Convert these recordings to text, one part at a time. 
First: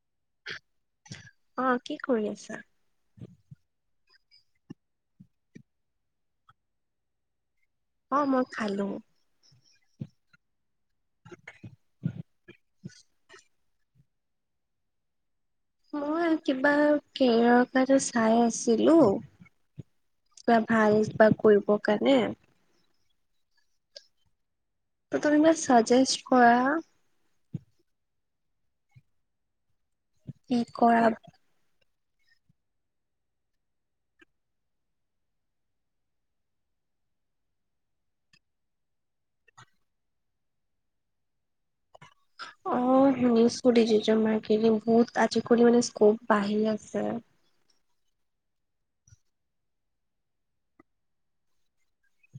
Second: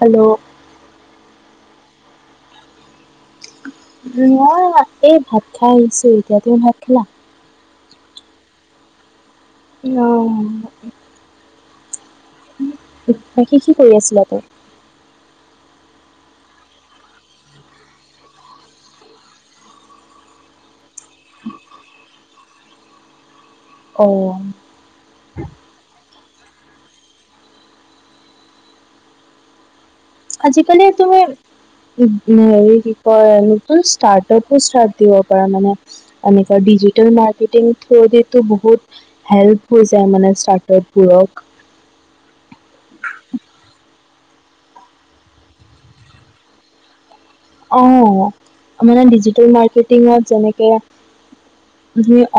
Hello অ কি কৰি আছা? মই এই ভাত খাই আহিছো এতিয়া ত ভাত খালা অ মই খালো। অ বাকী কি [unintelligible] মই কিবা কেৰিয়াৰৰ কাৰণে চাই আছিলো। ক ভাল বা কৰিব কাৰণে অ ত তুমি ম চাজেষ্ট কৰা কি আজিকালি কৰা তুমি উ হেৰি কি কয় এনে ষ্টাৰ্টআপো [unintelligible] এনেকুৱা [unintelligible] [unintelligible] থিওৰিটো বহুত হেল্প হৈ যাই মানে [unintelligible] [unintelligible] [unintelligible] বহুত আজিকালি মানে স্কোপ বাঢ়ি আছে। অ মানে ডিজিটেল মাৰ্কেটিঙত যেনেকে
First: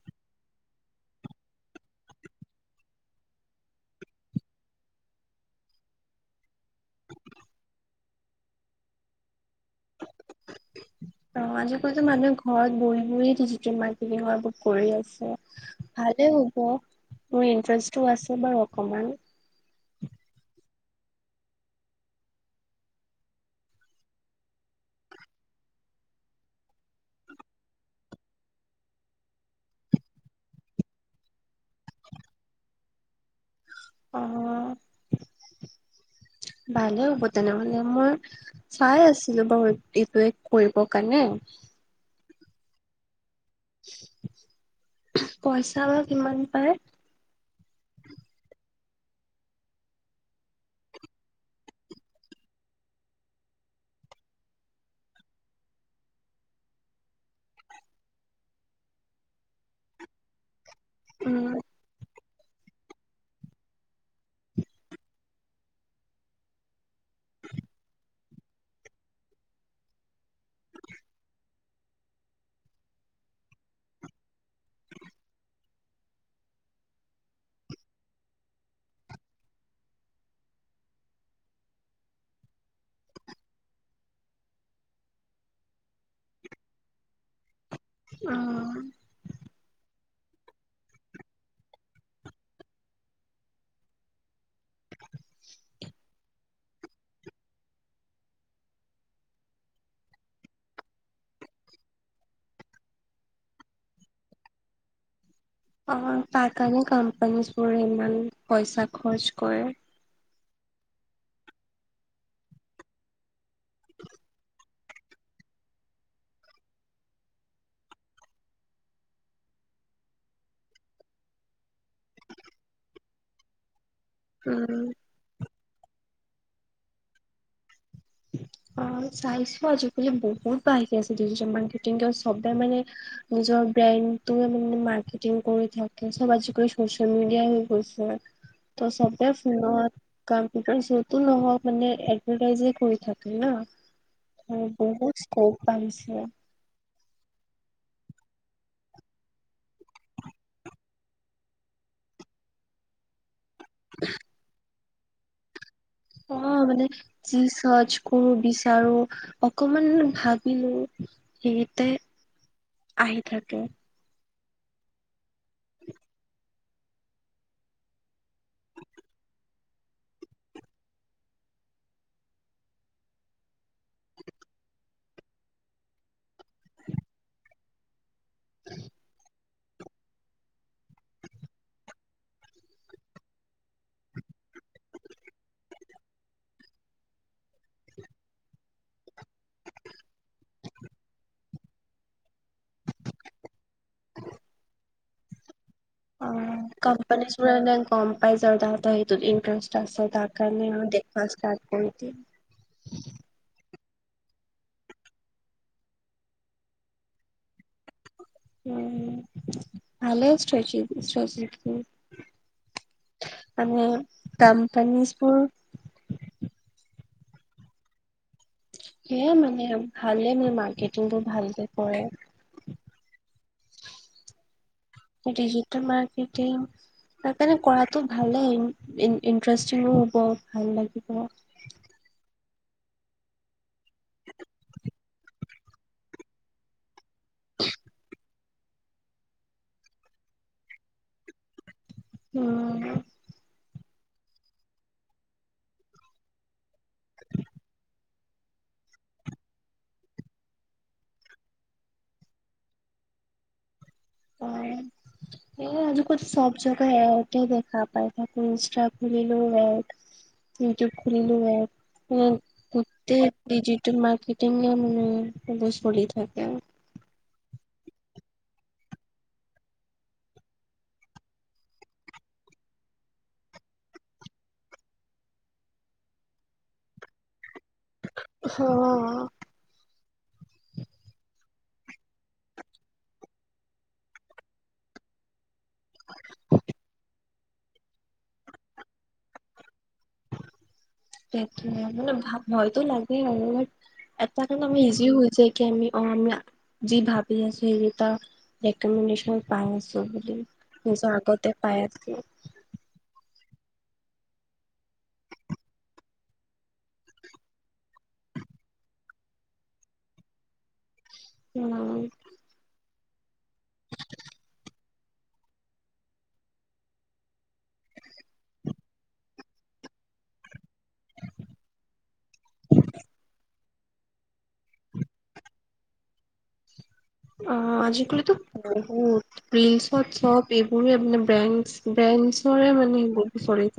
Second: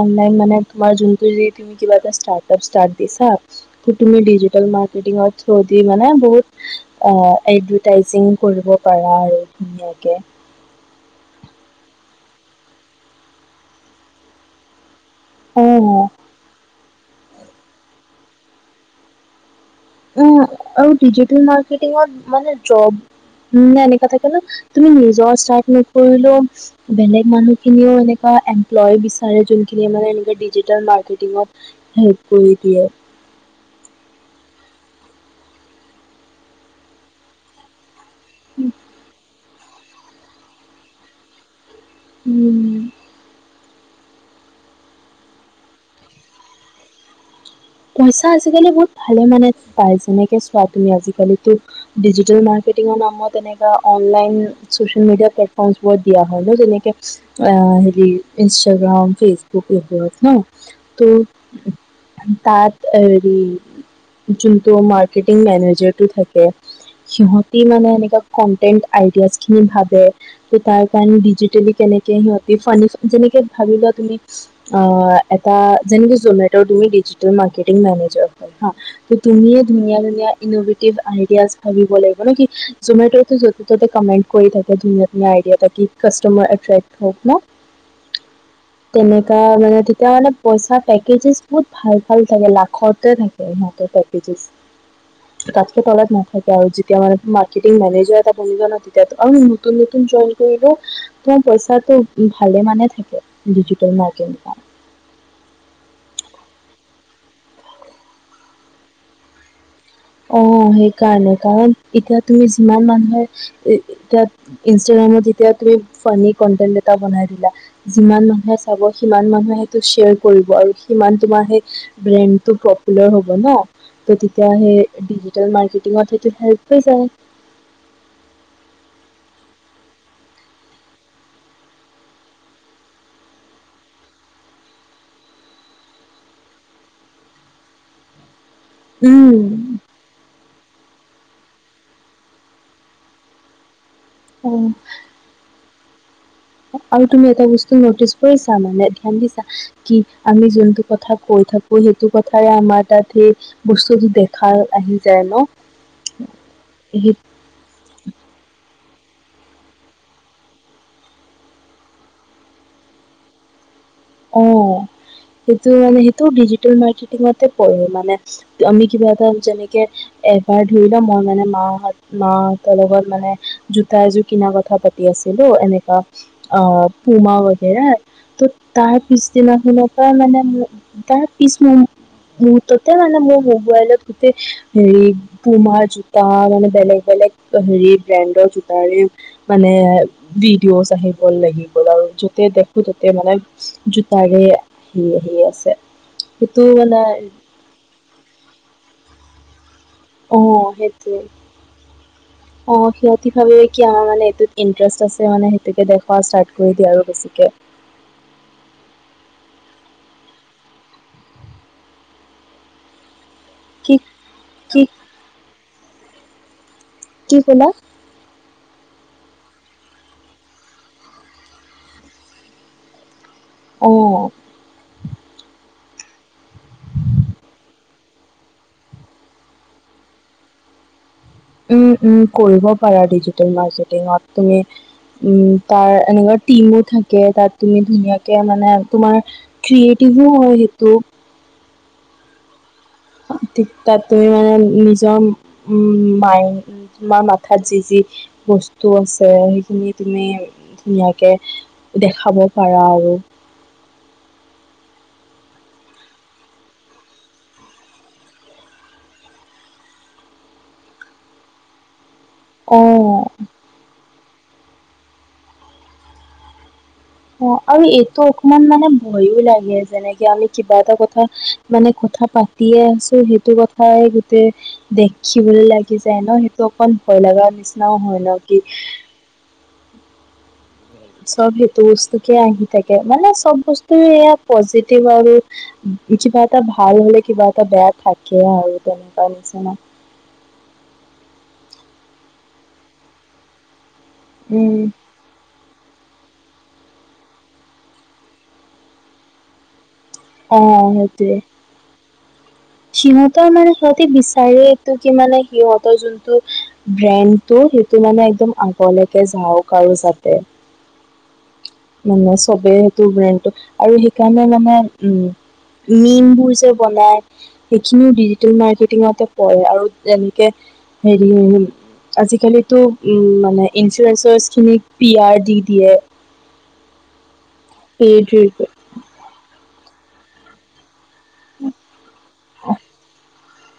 অনলাইন মানে তোমাৰ যোনটো যি তুমি কিবা এটা ষ্টাৰ্টআপ ষ্টাৰ্ট দিছা তুমি ডিজিটেল মাৰ্কেটিঙৰ থ্ৰু দি মানে বহুত অ এডভাৰ্তাইছিং কৰিব পাৰা। আৰু ধুনীয়াকে। অ আজিকালিতো মানুহে ঘৰত বহি ডিজিটেল মাৰ্কেটিং কৰি আছে। অ' ভালে হ'ব মোৰ ইন্টাৰেষ্টটো আছে বাৰু অকমান। উ আৰু ডিজিটেল মাৰ্কেটংৰ মানে জব। উ নে এনেকোৱা থাকে ন তুমি নিজৰ ষ্টাৰ্ট নকৰিলেও বেলেগ মানুহ খিনিও এনেকুৱা। এমপ্লয় বিচাৰে যোনখিনিয় মানে এনেে ডিজিতেল মাৰ্কেটিঙত হেল্প কৰি দিয়ে। [unintelligible] অ ভালেই হ'ব তেনেহলে মোৰ। চাই আছিলো বাৰু এইটোৱে কৰিব কাৰণে। উম। পইচা আমাৰ কিমান পায়। পইা আজালি বহুত ভালে মানে প যেনেকে চোৱা তুজাল ডিজি। অনলাইন চছিয়েল মেডিয়াত েৰি ইাগ্ৰাম ফেচবুক এই ন উম [unintelligible] [unintelligible] তাত হৰি যোনটো মাৰ্কেটিং মেনেজাৰটো থাকে। সিহতে মানে এনে কনটেন্ট আইডিয় খিনি ভাবে ত তাৰ কাৰণে ডিজিটেলি কে। স ভ তুমি এ [unintelligible] তুম ধন ধননভিইডিয় ভাব লাগ [unintelligible] [unintelligible] মান কি জমেট য ত'তে কমেণ্ট কৰি থাকে ধুনীয়া ধুনীয়া আইডিয়া থাকি কাষ্টমাৰ এ হক। ন অ তেনেকাা মানে তেতিয়া মানে পইচা পেকেজছ বহুত ভাল। ভাল থাকে লাখতে থাকে ইহতেৰ পেজছ। তাত কে তলাত নাথাকে আৰু যেতিয়া মান মাৰ্টিং মেনেজাৰ এটা বজ তেতিয়া আৰু নতন নতুন। কৰি ত পইচাটো ভালে মানে থাকে ডিজিটেল ম্কেট [unintelligible] [unintelligible] অ তাৰ কাৰণে কম্পানী বো ইমান পইচা খৰচ কৰে। অ সেইকাৰণে কাৰণ এতিয়া তুমি যিমান মানুহে এতিয়া ইনষ্টাগ্ৰামত। এ বনা যি মান চ সি মানুটো। আৰু সিমান তোমাৰ সেই ব্ৰেণ্ডটো পপুলাৰ হ'ব ন ত তেতিয়া উম সেই। [unintelligible] অ চাইছো আজিকালি বহুত বাহকি আছে দুজন মান কি সবে মানে নিজ। ব্ৰণ্ড মান মাৰ্টিং কৰি থাকে সব আজি কৰিচিয়াল মিডিয়াই হৈ গৈছে। ত' চবে উম ফোনত, কম্পিউটাৰ শ্বতো নহয় মানে এডভাটাইজে কৰি থাক ন! উম অঁ, বহুত স্কপ আহিছে। আৰু তুমি এটা বস্তু নটিচ কৰিছা মানে ধ্যান দিছা কি আমি যোনটো কথা কৈ থাকো সেইটো কথাৰে আমাৰ তাত সেই বস্তুটো দেখাৰ আহি যায় ন? অ' মানে সেই যি চজ কৰো বিচাৰো। অকমান ভাবিলো সেইতে আহি থাকে। অ সেইটো মানে সেইটো ডিজিটেল মাৰ্কেটিঙতে পঢ়ো মানে আমি কিবা এটা যেনেকে এবাৰ ধৰি লও মই মানে মাহাহত মাহতৰ লগত মানে জোতা এযোৰ কিনাৰ কথা পাতি আছো। আছিল এনেকুৱা অ' পুমা বেগেৰে ত তাৰ পিছদিনাখনৰ পৰা মানে তাৰ পিছ ম হম ততে মানে মোৰ মোবাইলত গোটেই হেৰি বোমা জোতা মানে বেলেগ-বেলেগ বেলেগ হেৰি ব্ৰেণ্ডৰ জোতাৰে মানে ভিডিঅ' আহিব লাগিব আৰু য'তে দেখো ততে মানে জোতাৰে সে সি আছে। সেইটো অ' মানে কম্পনজ ম নাই কম পাই য তা হটোত ইণ্ট্ৰেষ্ট তাৰ অ কাৰণে সেইটোৱে দেখ ষ্টাৰ্ কৰি অ দি সিহঁতি ভাবে কি আমাৰ মানে এইটোত ইণ্টাৰেষ্ট আছে মানে সেইটোকে দেখওুৱা ষ্টাৰ্ট কৰি দিয়ে আৰু বেছিকে। উম, ভালে সাজিকি মানে কি কি কম্পানীজ বোৰ কি ক'লা? সেয়া মানে ভালে মে মাৰ্কেটিং বোৰ ভালকে কৰে। অ। ডিজিটেল মাৰ্কেটিং তাৰ কাৰণে কৰাতো ভালেই ইণ ইণ্টাৰেষ্টিঙো হব ভাল লাগিব। উম উম কৰিব পাৰা ডিজিটেল মাৰ্কেটিঙত তুমি উম তাৰ এনেকুৱা টিমো থাকে তাত তুমি ধুনীয়াকে মানে তোমাৰ ক্ৰিয়েটিভো হয় কিটো উম ঠিক তাতে নিজৰ ম মাইন্ড তোমাৰ মাথাত যি যি বস্তু আছে সেইখিনি তুমি ধুনীয়াকে দেখাব পাৰা আৰু। [inaudible] [unintelligible] এই আজি কত চব জাগা এ আই টেই দেখা পাই থাকো। ইনষ্টা খুলিলেও এড ইউটিউব খুলিলেও এড উম অ', গোটেই ডিজিটেল মাৰ্কেট টিঙে মানে এইবোৰ চলি থাকে অ আৰু এইটো অকমান মানে ভয়ো লাগে যেনেকে আমি কিবা এটা কথা মানে কথা পা পাতিয়ে আছো সেইটো কথাই গোটেই দেখিবলৈ লাগি যায় ন! সেইটো অকন ভয় লগা নিচি ন হয় ন কি? অ'। চব সেইটো বস্তুকে আহি থাকে মানে চব বস্তুৱে এয়া পজিটিভ আৰু কিবা এটা ভাল হলে কিবা এটা বেয়া থাকে আৰু তেনেকুৱা নিচিনা। [unintelligible] সেইটোৱে মানে ভা ভয়তো লাগেয়ে আৰু বাট এটা কাৰণে আমাৰ উম। ইজি হৈ যায় কি আমি অ আমি যি ভাবি আছো সেইকেইটা ৰেকমেণ্ডেচন পায় আছো। বুলি অ নিজৰ সেইটোৱে আগতে পায় থাকো। সিহঁতৰ মানে সিহঁতে বিচাৰে এইটো কি মানে সিহঁতৰ যোনটো ব্ৰেণ্ডটো। সেইটো মানে একদম আগলৈকে যাওক আৰু যাতে। উম মানে চবেই ব্ৰেণ্ডটো ব্ৰেণ্ডটো আৰু সেইকাৰণে মানে উম মীন বোৰ যে বনাই সেইখিনিও ডিজিটেল মাৰ্কেটিঙতে পৰে আৰু যেনেকে সেৰি আজিকালিতো উ মানে ইঞ্চুৰেঞ্চ খিনিক পি আৰ দি দিয়ে। অ পেইড আজিকালিতো বহুত ৰিলচত চব এইবোৰ মানে। ব্ৰেচ ব্ৰেণ্ডৰে মানে চব সেইবোৰ।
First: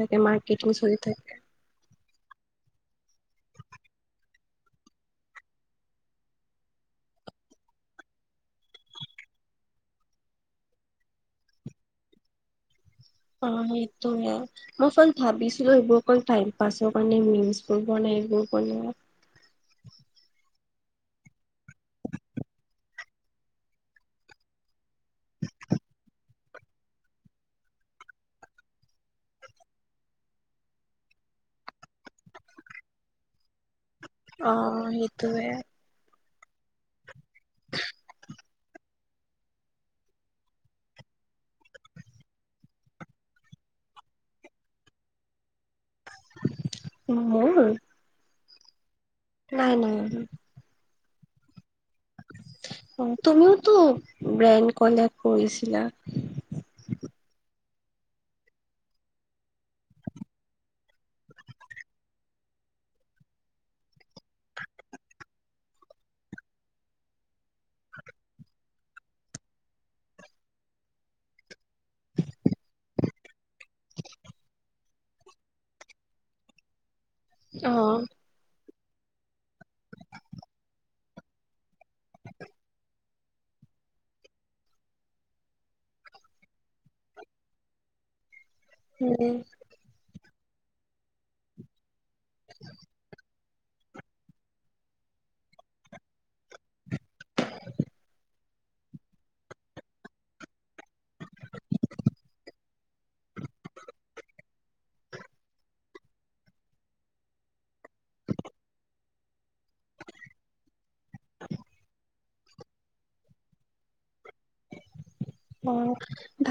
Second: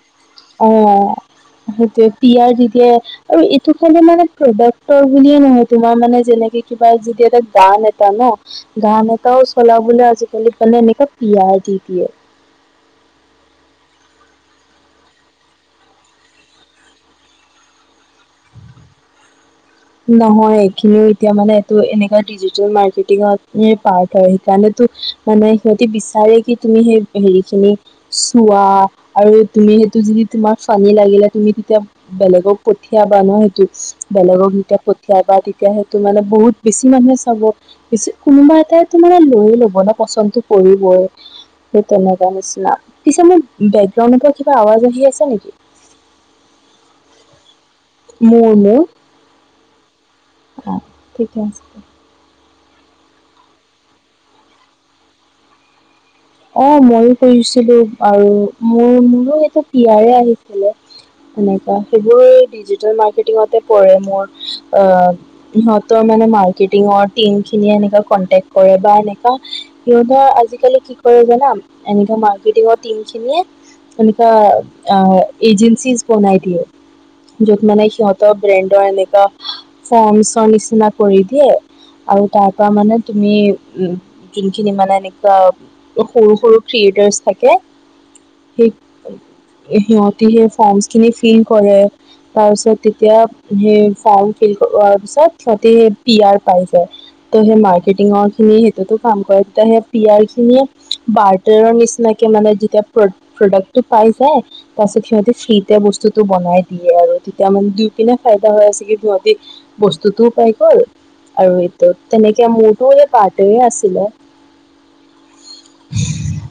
অঁ সেইটোৱেই। পি আৰ দি দিয়ে আৰু এইটো খালে মানে প্ৰডাক্টৰ বুলিয়ে নহয় তোমাৰ মানে যেনেকে কিবা এটা গান এটা ন! গান এটাও চলাবলে আজিকালি মানে এনেকা পিয়াৰ দি দিয়ে। [unintelligible] অ সেইটোয়ে। মই ফাষ্ট ভাবিছিলো এইবোৰ অকল টাইম পাছৰ কাৰণে মিম্ছ বোৰ বনাই এইবোৰ টোপনি ধৰে। [inaudible] খিনিও এতিয়া মানে এইটো এনেুৱ ডিজিটেল মাৰ্কেটিঙত পাৰ্ট হয় সেইকাৰণটো মানে সহ বিচাৰে কি তুমি সেই হেৰি খিনি চোৱা আৰু তুমি সেইটো যদি তোমাৰ পানী লাগিলে তুমি তেতিয়া বেলেগক পঠিয়াবা ন সেইটো। বেলেগক অ যেতিয়া পঠিয়াবা সেইটোয়ে তেতিয়া সেইটো মানে বহুত বেছি মানুহে চাব বেছি কোনোবা এ তোমাৰে লৈয়ে ল'ব ন! পচনতো কৰিবই। সেই তেনেকুৱা নিচিনা পিছে মোৰ বেকগ্ৰাউণ্ডৰ পৰা কিবা আৱাজ আহি আছে নেকি? অ ম [inaudible] মোৰ মোৰ। নাই নাই অহা। অ ঠিকে আছে। তুমিওতো ব্ৰেণ্ড কলেক্ট কৰিছিলা। অ মইো কৰিছিলো আৰু মোৰ মোৰো সটো পয়াৰে আহিছিলে সেনেকোৱা সেইবোৰ ডিজি ম্কটিঙতে প মোৰ অ সহতৰ [inaudible] [unintelligible] জান এনো মাৰ্কেটিং টম খিনিয়ে এনেক এজেিছ ফনাইতিে যত অ মানে সিহতৰ ব্ৰেণ্ডৰ এনো ফৰ নিচিনা কৰি দিয়ে আৰু তাৰ পৰা মানে তুমি উ যোনখিনি মানে এনেকুৱা সৰু সৰু থ্ৰিয়েটাৰছ থাকে, সেই উম সিহঁত সেই ফৰ্মচখিনি ফিল কৰে তাৰপিছত তেতিয়া সেই ফৰ্ম ফিলোৱাৰ পিছত সিহঁতে পি আৰ পাই যায় ত, সেই মাৰ্কেটিঙৰ খিনি সেইটোতো কাম কৰায়াে প বাৰৰ নিচিনাকে মানে যেতিয়া প্ৰডাক্টটো পাই যায় তাৰপিছত সিহ সিতিয়া বস্তুটো বনাই দিয়ে আৰু তেতিয়া মানে দুই কিিনে ফাইদা হৈ আছে কি সহঁতি বস্তুতটো হৈ গ'ল আৰু এইটো তেনেকে মোৰতো এ পাৰটে আছিলে। অ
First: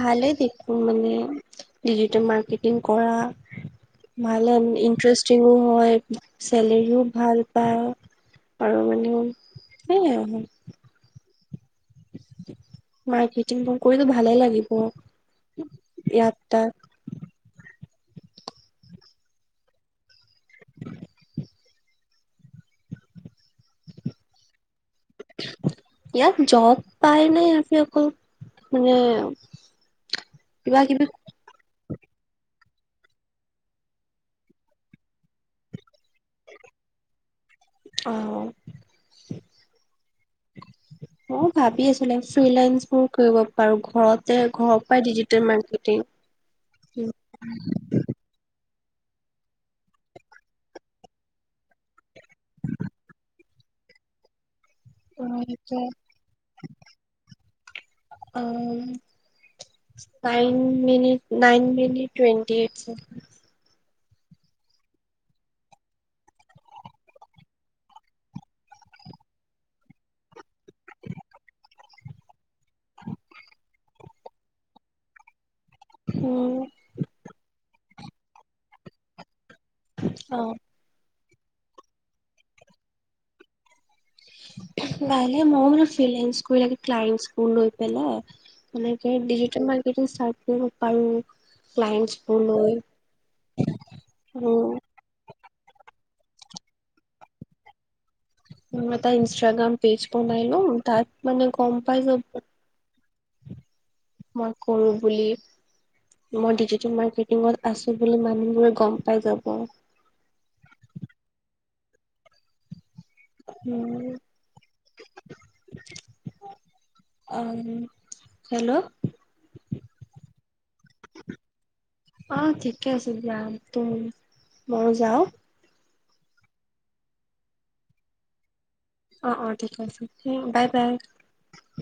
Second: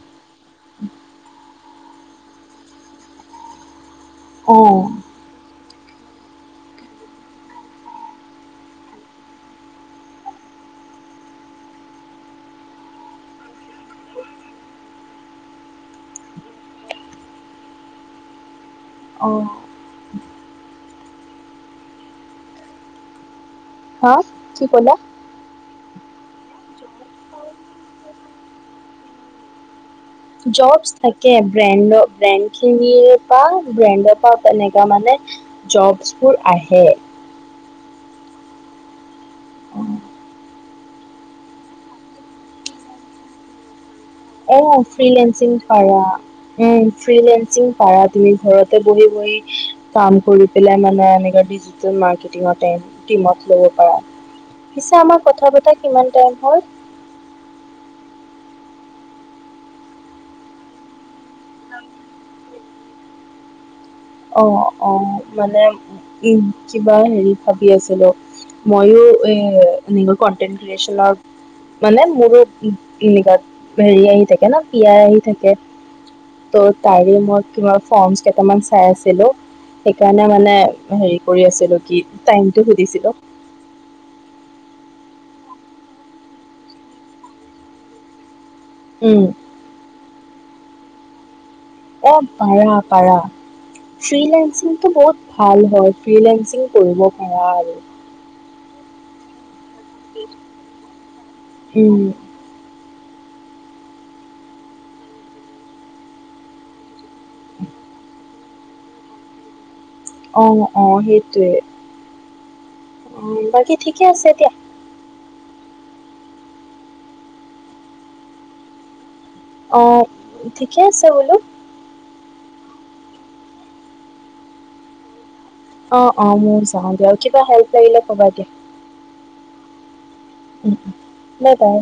ভালে দেখো মানে। ডিজি মাৰ্কেটিং কৰা ভাল অঁ ইণ্টাৰেষ্টিং হয় চেলেৰিীও ভাল পা আৰু মানে সেয়াই মাৰেটিং ব কৰিতো ভালে লাগিব ইয়াত তাত অঁ হা কি হ'লা? ইয়াত জব পাই নে ইয়াতে অকল মানে জবছ কিবা কিবি থাকে ব্ৰেণ্ডৰ ব্ৰেণ্ড খিনিয়ে পা ব্ৰেণ্ডৰ পা তেনেকাা মানে জবছবোৰ আহে। অঁ। অ ভাবি আছিলে ফ্ৰ্ৰী লাই বোৰ কৰিব পাৰো ঘৰতে অ ঘৰৰ পৰাই ডিজিটেল ফ্ৰিং মাৰ্কেটিং পাৰা উ ফ্ৰিং পাৰা তুমি ঘৰত বহি বহি কাম কৰি পেলাই মানে এনে ডিজিটেল মাৰ্কেটিঙ টিমত লব পাৰা। পিছা অ আমাৰ কথা বতা সেইটোৱে কিমান টাইম হল অ nine minute nine minute twenty এইটছেে অ' অ' মানে উ কিবা হেৰি ভাবি আছিলো [inaudible] ময়ো এ নি কণ্টেণ্ট ক্ৰিয়েচন মানে মোৰো তেনেকুৱা হেৰি আহি থাকে ন পিয়াই আহি থাকে। উম ত' তাৰে মই কিব ফৰ্মচ কেইটামান চাই আছিলো সেইকাৰণে অ মানে হেৰি কৰি আছিলো কি টাইমটো সুধিছিলো ন ম ম ফ লৈ পেলাই তেনেকে উম। ডিজিটেল মাৰ্কেট চাৰ্ কৰিব পাৰো। অ ক্লাইণ্টছবোৰ লৈ পাৰা পাৰা ফ্ৰসিংটোো উম বহুত ভাল হয় ফ্ৰলেেসিং কৰিব পাৰা আৰু এটা ইনষ্টাগ্ৰাম পেজ বনাই লো তাত মানে গম উম পাই যাব মই কৰো বুলি মই ডিজি মিত আছো বুলি মান ম গম পাই যাব [inaudible] আহ অ সেইটোৱে অ বাকী ঠিকে উম, আছে এতিয়া আহ হেল্ল' অ ঠিকে আছে বোলো অ ঠিকে আছে দিয়া তুম মই যাও অ অ মোৰ চাওঁ দে কিবা হেল্প লাগিলে কবা দিয়ে। অ', অ', ঠিক আছে বাই বাই। Bye bye.